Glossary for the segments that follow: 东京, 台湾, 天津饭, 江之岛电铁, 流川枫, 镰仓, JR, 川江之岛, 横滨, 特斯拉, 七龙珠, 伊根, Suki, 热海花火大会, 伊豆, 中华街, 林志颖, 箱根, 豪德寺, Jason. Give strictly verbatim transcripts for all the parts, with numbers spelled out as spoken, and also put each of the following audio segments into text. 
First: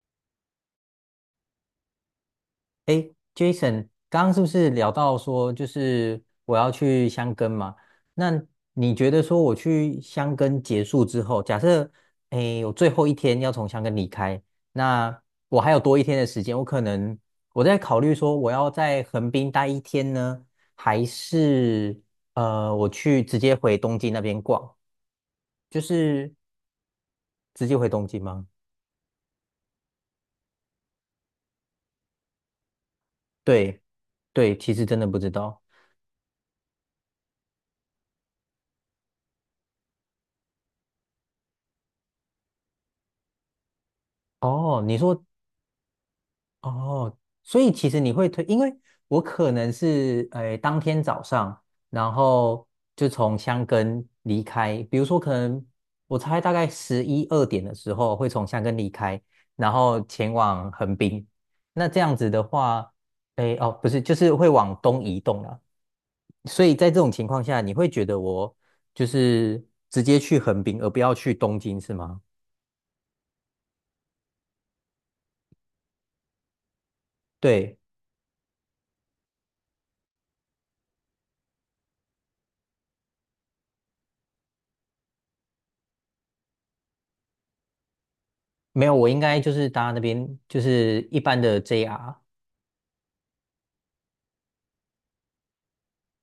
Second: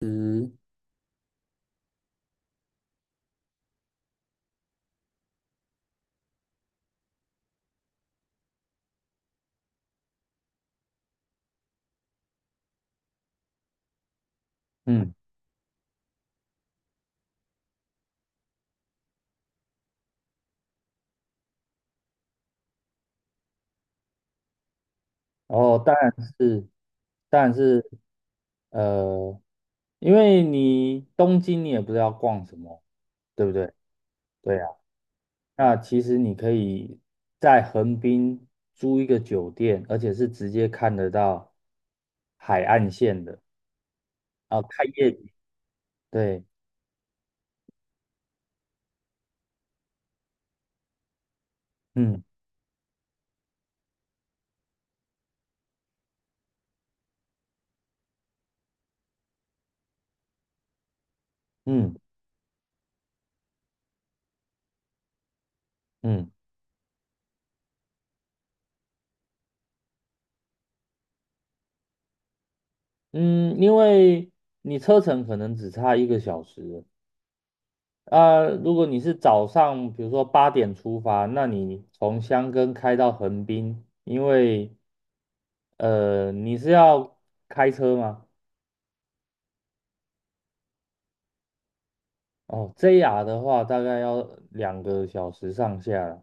嗯。哎 Jason，刚刚是不是聊到说，就是我要去箱根嘛？那你觉得说我去箱根结束之后，假设诶我最后一天要从箱根离开，嗯。那我还有多一天的时间，我可能我在考虑说，我要在横滨待一天呢，还是呃我去直接回东京那边逛，然后就当然是是，当然直接是，回东京吗？呃，因为你东京你也不知道逛什么，对不对？对对，对啊，其实真的不知道。那其实你可以在横滨租一个酒店，而且是直接看得到海岸线的，啊，哦，看你夜说景。对。哦，所以其实你会推，因为我可能是诶、呃当天早上，然嗯后就从箱根离开，比如说可能我猜大概十一二点的时候会从箱根离开，然后前往横滨。那嗯这样子的话，诶、哦不是，就是会往东移动了。嗯所以在这种情况下，你会觉得我就是直接去横滨，而不要去东京，是吗？嗯，因为你车程可能只差一个小时。对，啊，如果你是早上，比如说八点出发，那你从箱根开到横滨，因为呃你是要开车吗？没有，我应该就是搭那边就是一般的 J R，哦，J R 的话大概要两个小时上下。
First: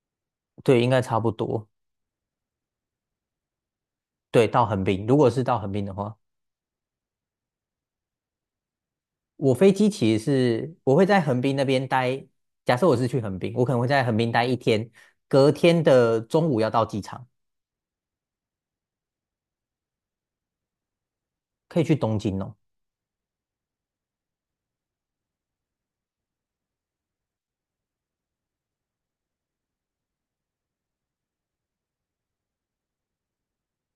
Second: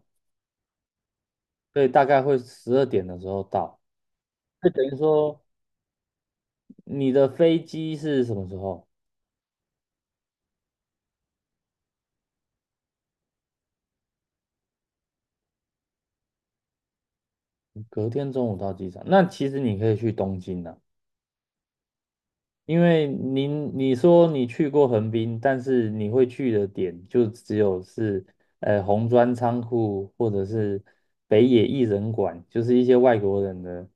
对，应该差不多。对，所以大概会十二点的时候到。对，到就横等于滨，如果是说到横滨的话，你的飞机是什么时候？我飞机其实是我会在横滨那边待。假设我是去横滨，我可能会在横滨待一天，隔天的中午要到机场，隔天中午到机场，那其实你可以去东京啊。可以去东京哦。因为您你说你去过横滨，但是你会去的点就只有是呃红砖仓库或者是北野艺人馆，就是一些外国人的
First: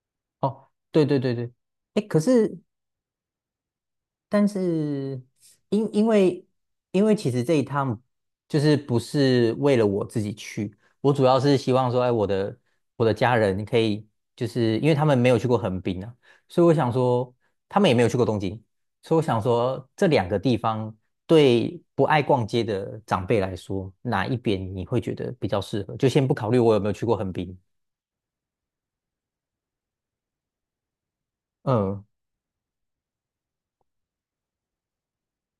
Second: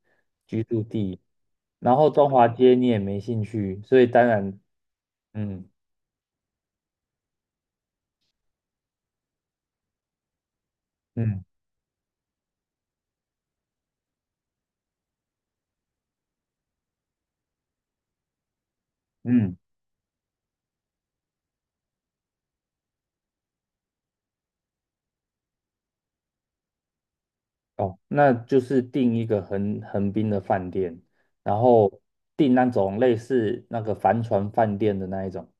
居哦，住对地。对对对，然哎，后可中华是街你也没兴趣，所以当但然，是嗯因因为因为其实这一趟就是不是为了我自己去，我主要嗯是希望说，哎，我的我的家人可以，就是因为他们没有去过横滨啊，所以我想说，他们也没有去过东京，所以我想嗯，说，这两个地方对不爱逛街的长辈来说，哪一边你会觉得比较适合？就先不考虑我有没有去过横滨，哦，那就是订一个横横滨的饭店，然后嗯，订那种类似那个帆船饭店的那一种。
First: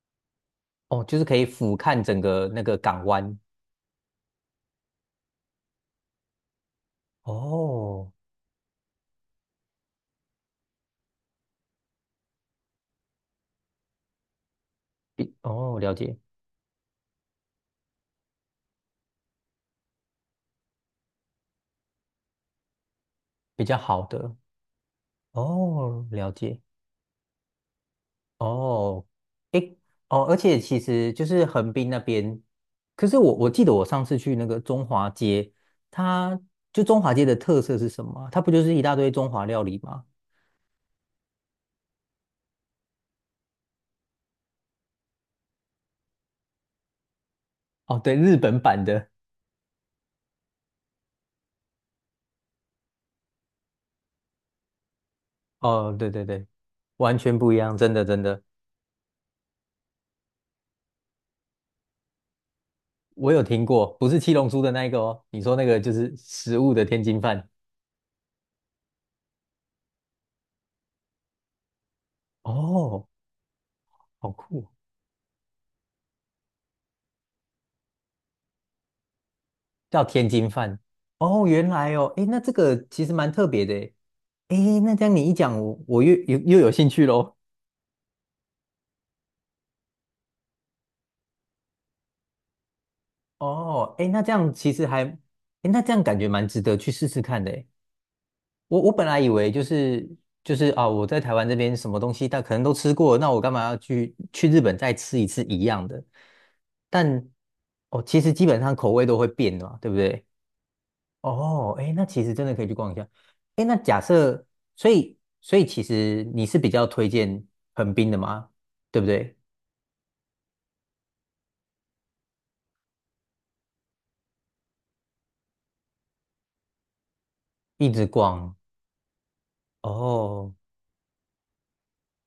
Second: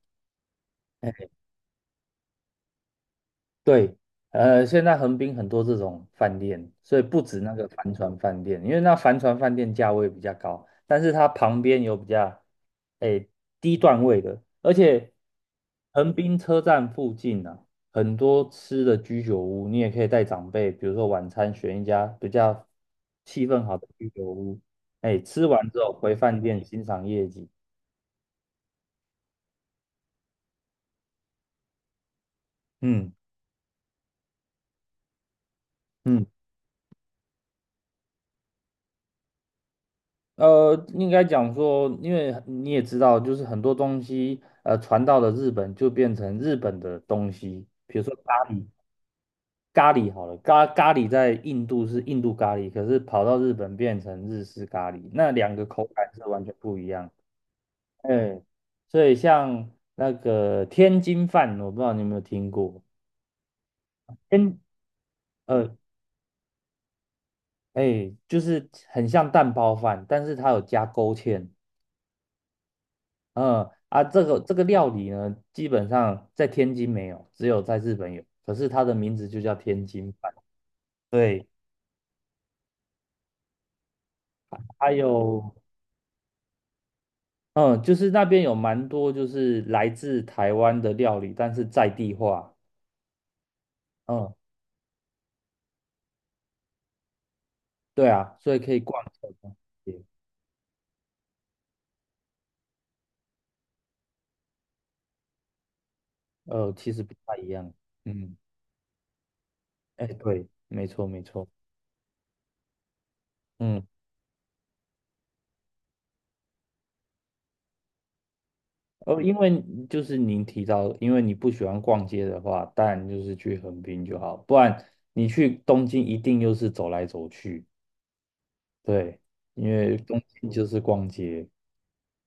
哦，就是可以俯瞰整个那个港湾，对。呃，现在横滨很多这种饭店，所以不止那个帆哦，船饭店，因为那帆船饭店价位比较高，但是它旁边有比较，诶，低段位的。而且比哦，了横解。滨车站附近啊，很多吃的居酒屋，你也可以带长辈，比如说晚餐选一家比较气氛比较好的好居酒的屋，哎，吃完之后哦，回了饭解店欣赏夜景。哦，诶哦，而且其实就是横滨那边，可嗯是我我记得我上次去那个中华街，嗯它就中华街的特色是什么啊它不就是一大堆中华料理吗？呃，应该讲说，因为你也知道，就是很多东西，呃，传到了日本就变成日本的东西，比哦，如说对，日咖本喱，版的，咖喱好了，咖咖喱在印度是印度咖喱，可是跑到日本变成日式咖喱，那两个口哦，对感是对完对，全不一样。完全不一样，真的真哎，的，所以像那个天津饭，我不知道你有没有听过。我有听过，不是七龙天，珠的那一个哦，你说那呃，个就是食物的天津饭，哎，就是很像蛋包饭，但是它有加勾芡。哦，嗯。啊，这好个这酷个哦料理呢，基本上在天津没有，只有在日本有。可是它的名字就叫天叫津天饭。津饭。对。哦，原来哦，诶，那这个其实蛮特别的诶。诶还那这样你一有，讲，我我又又又有兴趣喽。嗯，就是那边有蛮多就是来自台湾的料理，但是在地化。哦，诶，那这嗯，样其实还，诶，那这样感觉蛮值得去试试看的诶。对啊，所以可以我我逛本一来以为下。就是就是啊，我在台湾这边什么东西但可能都吃过，那我干嘛要去去日本再吃一次一样的？呃，其实不但太一样。哦，其实嗯。基本上口味都会变的嘛，对不哎，对？对，没错没错。哦，哎，那其实真的可以去逛一下。哎，那嗯。假设，所以所以其实你是比较推荐横滨的吗？对不哦，因对？为就是您提到，因为你不喜欢逛街的话，当然就是去横滨就好，不然你去东京一定又是走来走去。一直逛。对，因为东京哦就是逛街。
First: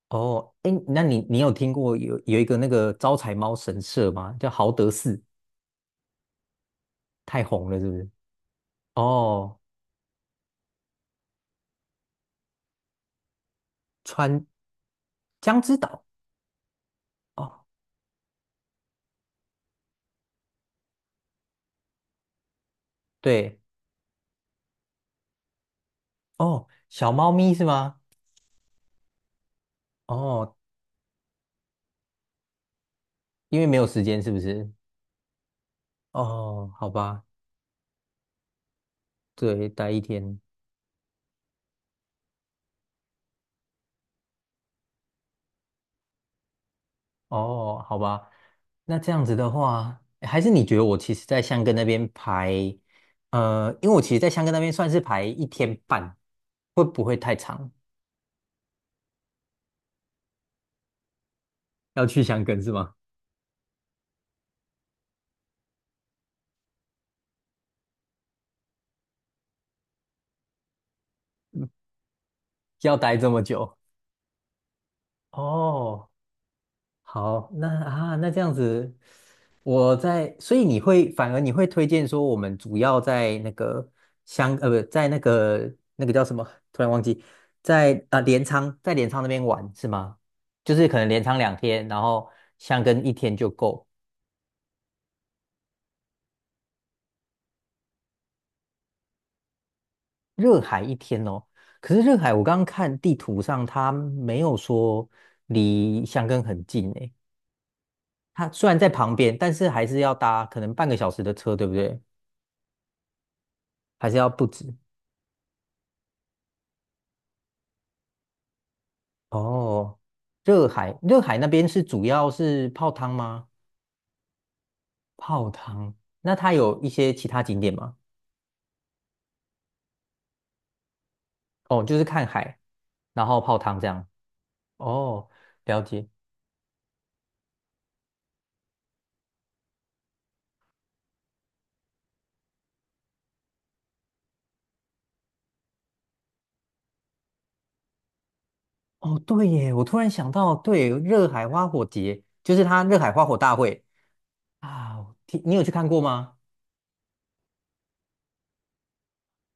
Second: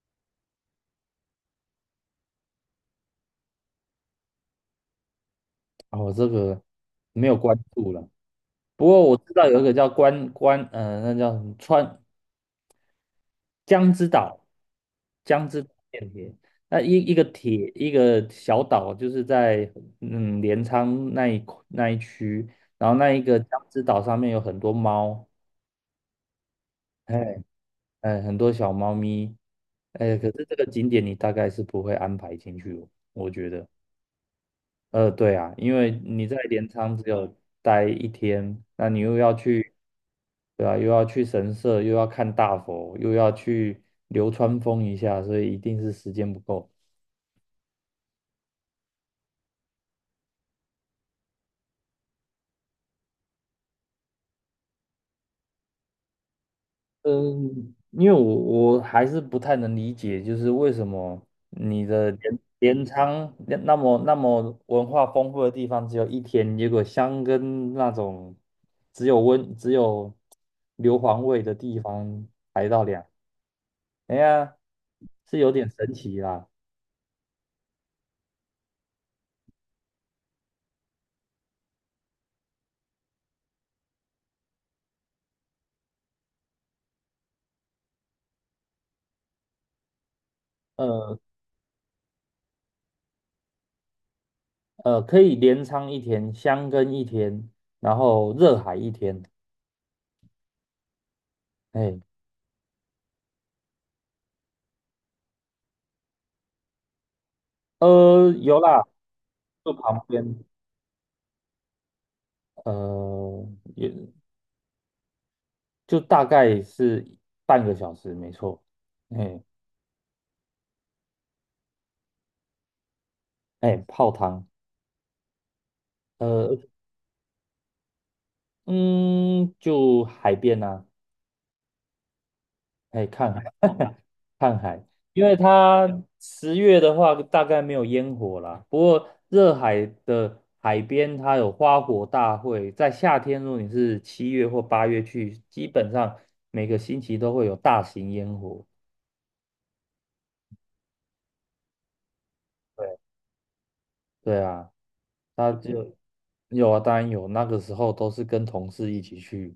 哦，哎，那你你有听过有有一个那个招财猫神社吗？叫豪德寺，哦，我这个没有太关红了是注不了，是？不过我知道哦，有一个叫关关，呃，那叫什么川江之岛，川江江之岛之岛。电铁，那一一个哦，铁一个小岛，就是在嗯镰仓那一那一区，然后那一个对，江之岛上面有很多猫。哦，小猫哎咪是吗？呃，很多小猫咪。呃，可是这哦，个景点你大概是不会安排进去，我觉因为得。没有时间是不是？呃，对啊，因为你在镰哦，好仓只吧，有待一天，那你又要对，去，待一天。对啊，又要去神社，又要看大佛，又要去流川枫一下，所以一定是时间不够。哦，好吧，那这样子的话，诶还是你觉得我其实在香根那边排，呃，因为我其实，在香根那边算是排一天半，会不会太长？嗯，因为我我还是不太能理解，就是为什么你要的去镰香根是镰吗？仓那那么那么文化丰富的地方只有一天，结果箱根那种只有温只有硫磺味的地方排到要两，待这么久？哎呀，是有点神哦，奇啦。好，那啊，那这样子，我在，所以你会反而你会推荐说，我们主要在那个香，呃，不，在那个那个叫什么？突然忘记，在啊镰仓，在镰仓那边玩是吗？就是可能呃镰仓两天，然后箱根一天就够，呃，可以镰仓一天，箱根一天，然后热海一天。热海一天哦。可哎，是热海，我刚刚看地图上，它没有说离箱根很近诶，呃，它有虽然啦，在旁边，但是就还是旁要边。搭可能半个小时的车，对不对？呃，也还是要不止。就大概是半个小时，没错。哎哦，热海，热海那边是主要是泡汤吗？哎，泡汤。泡汤，那它呃有一些其他景点吗？嗯，就海边啊，哦，就是看海，哎然看后海，泡汤这样。看海，因哦，为了它解。十月的话大概没有烟火啦，不过热海的海边它有花火大会，在夏天如果你是七月或八月去，基本上每个星期都会有大型烟火。哦，对耶，我突然想到，对，热海花火节就是它对热海花火大会对啊。啊，我听它你有去看就过吗？有啊，当然有，那个时候都是跟同事一起去。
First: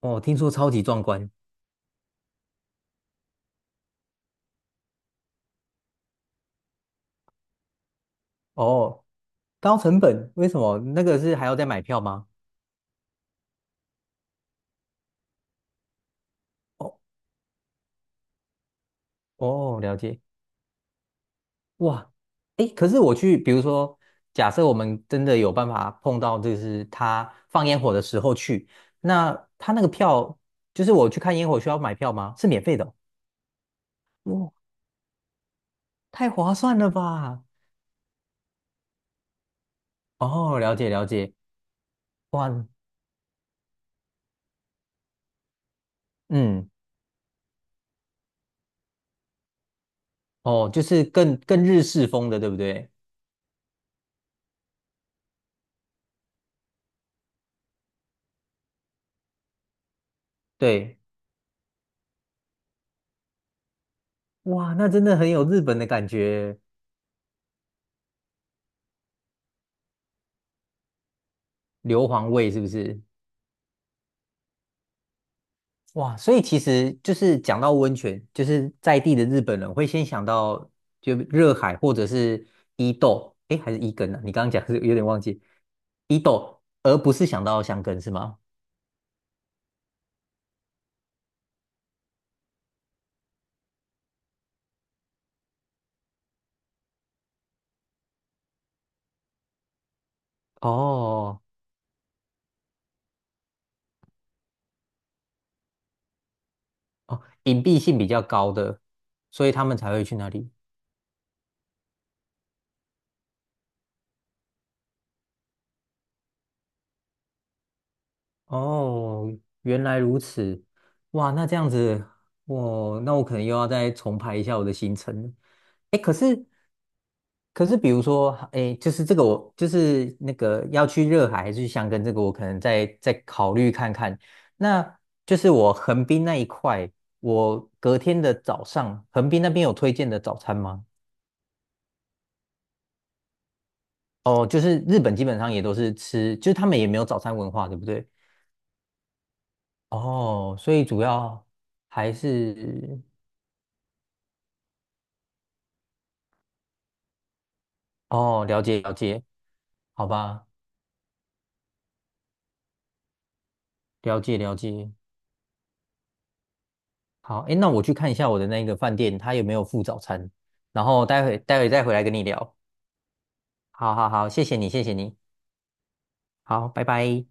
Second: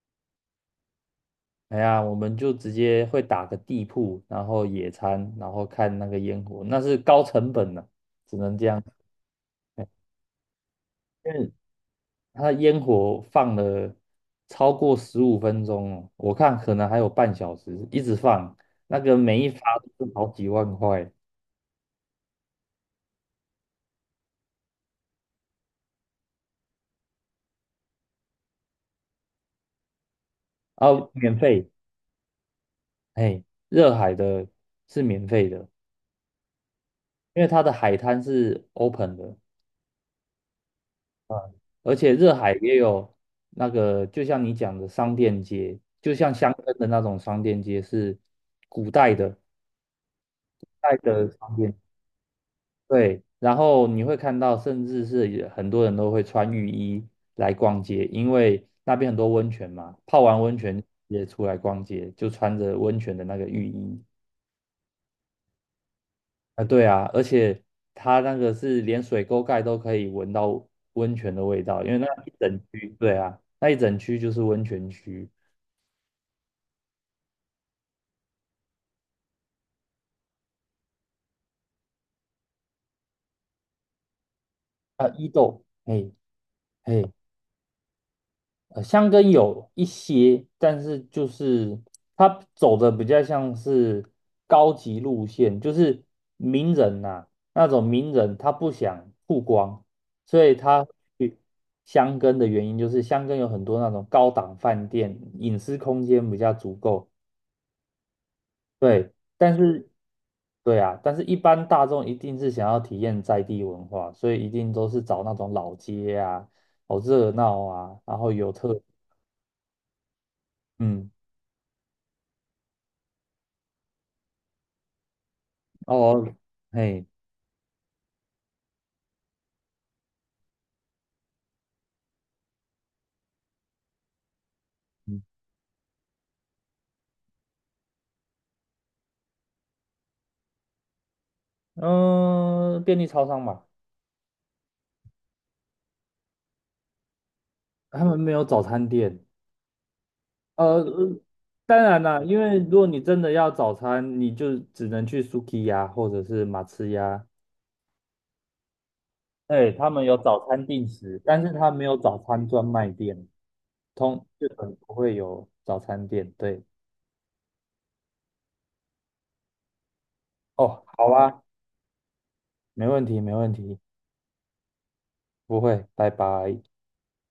哦，听说超级壮观。哎呀，我们就直接会打个地铺，然后野餐，然后看那个烟火，那是高成本的，只能这样，哦，高成本，为什么？那个因是还为要再买票吗？它烟火放了超过十五分钟哦，我看可能哦还有半小时，一直放，那个每一发哦，了都是解。好几万块。哇，诶，可是我去，比如说，假设我们真的有办法碰到，就是他放烟火的时候去，那他那个票，就然是我后去看免烟火费，需要买票吗？是免费的哦哎，热海的哇，是免费的，太划算了因吧！为它的海滩是 open 的。哦，了解了解，嗯，而且热哇，海也有那个，就像你讲的商店街，就像香嗯，根的那种商店街是古代的，哦，就代是的更商更店。日式风的，对不对？对。然后你会看到，甚至是也很多人都会穿浴衣来逛街，因为那边很多温泉嘛，泡完温泉对，也出来逛街，就穿着温泉的那个浴衣。哇，那真的很有日本的感觉，啊，对啊，而且它那个是连水沟盖都可以闻到温泉的味道，因为那硫磺一味整是不区，是？对啊，那一整区就是温泉区。哇，所以其实就是讲到温泉，就是在地的日本人会先想到就热海或者是伊豆，诶，还是伊根啊？你刚刚讲是有点啊，忘伊记豆。嘿。伊豆，而嘿。不是想到箱根是吗？呃，箱根有一些，但是就是它走的比较像是高级路线，就是名人呐、那种名人他不想曝光，所以他去哦箱根的原因就是箱根有很多那种高档饭店，隐私空间比较足够。哦，隐蔽性比较高的，对。所以但他们是才会去那里。对啊，但是一般大众一定是想要体验在地文化，所以一定都是找那种老街啊，好热闹啊，然后有特，哦，原来如此，嗯。哇，那这样子，我那我可能又要再重排一下我的行程了。哎，可哦。是嘿。可是比如说，哎，就是这个我就是那个要去热海还是去箱根，这个我可能再再考虑看看。那嗯。就是我横滨那一块，我隔天的早上，横滨那边有推荐的早餐吗？呃，便利超商嘛，哦，就是日本基本上也都是吃，就是他们也没有早餐文化，对不他对？们没有早餐店。哦，所呃，以主要当然还啦，因为如果你是真的要早餐，你就只能去 Suki 呀，或者是马吃呀，哦，了解了解，对，他们好有吧，早餐定时，但是他没有早餐专卖店，了通解日了本解。不会有早餐店。对。好，哎，那我去看一下我的那个饭店，他有没有附早餐，哦，然后好待会啊。待会再回来跟你聊。没问题，没问题。好好好，谢谢你，谢谢你，不会，拜拜。好，拜拜。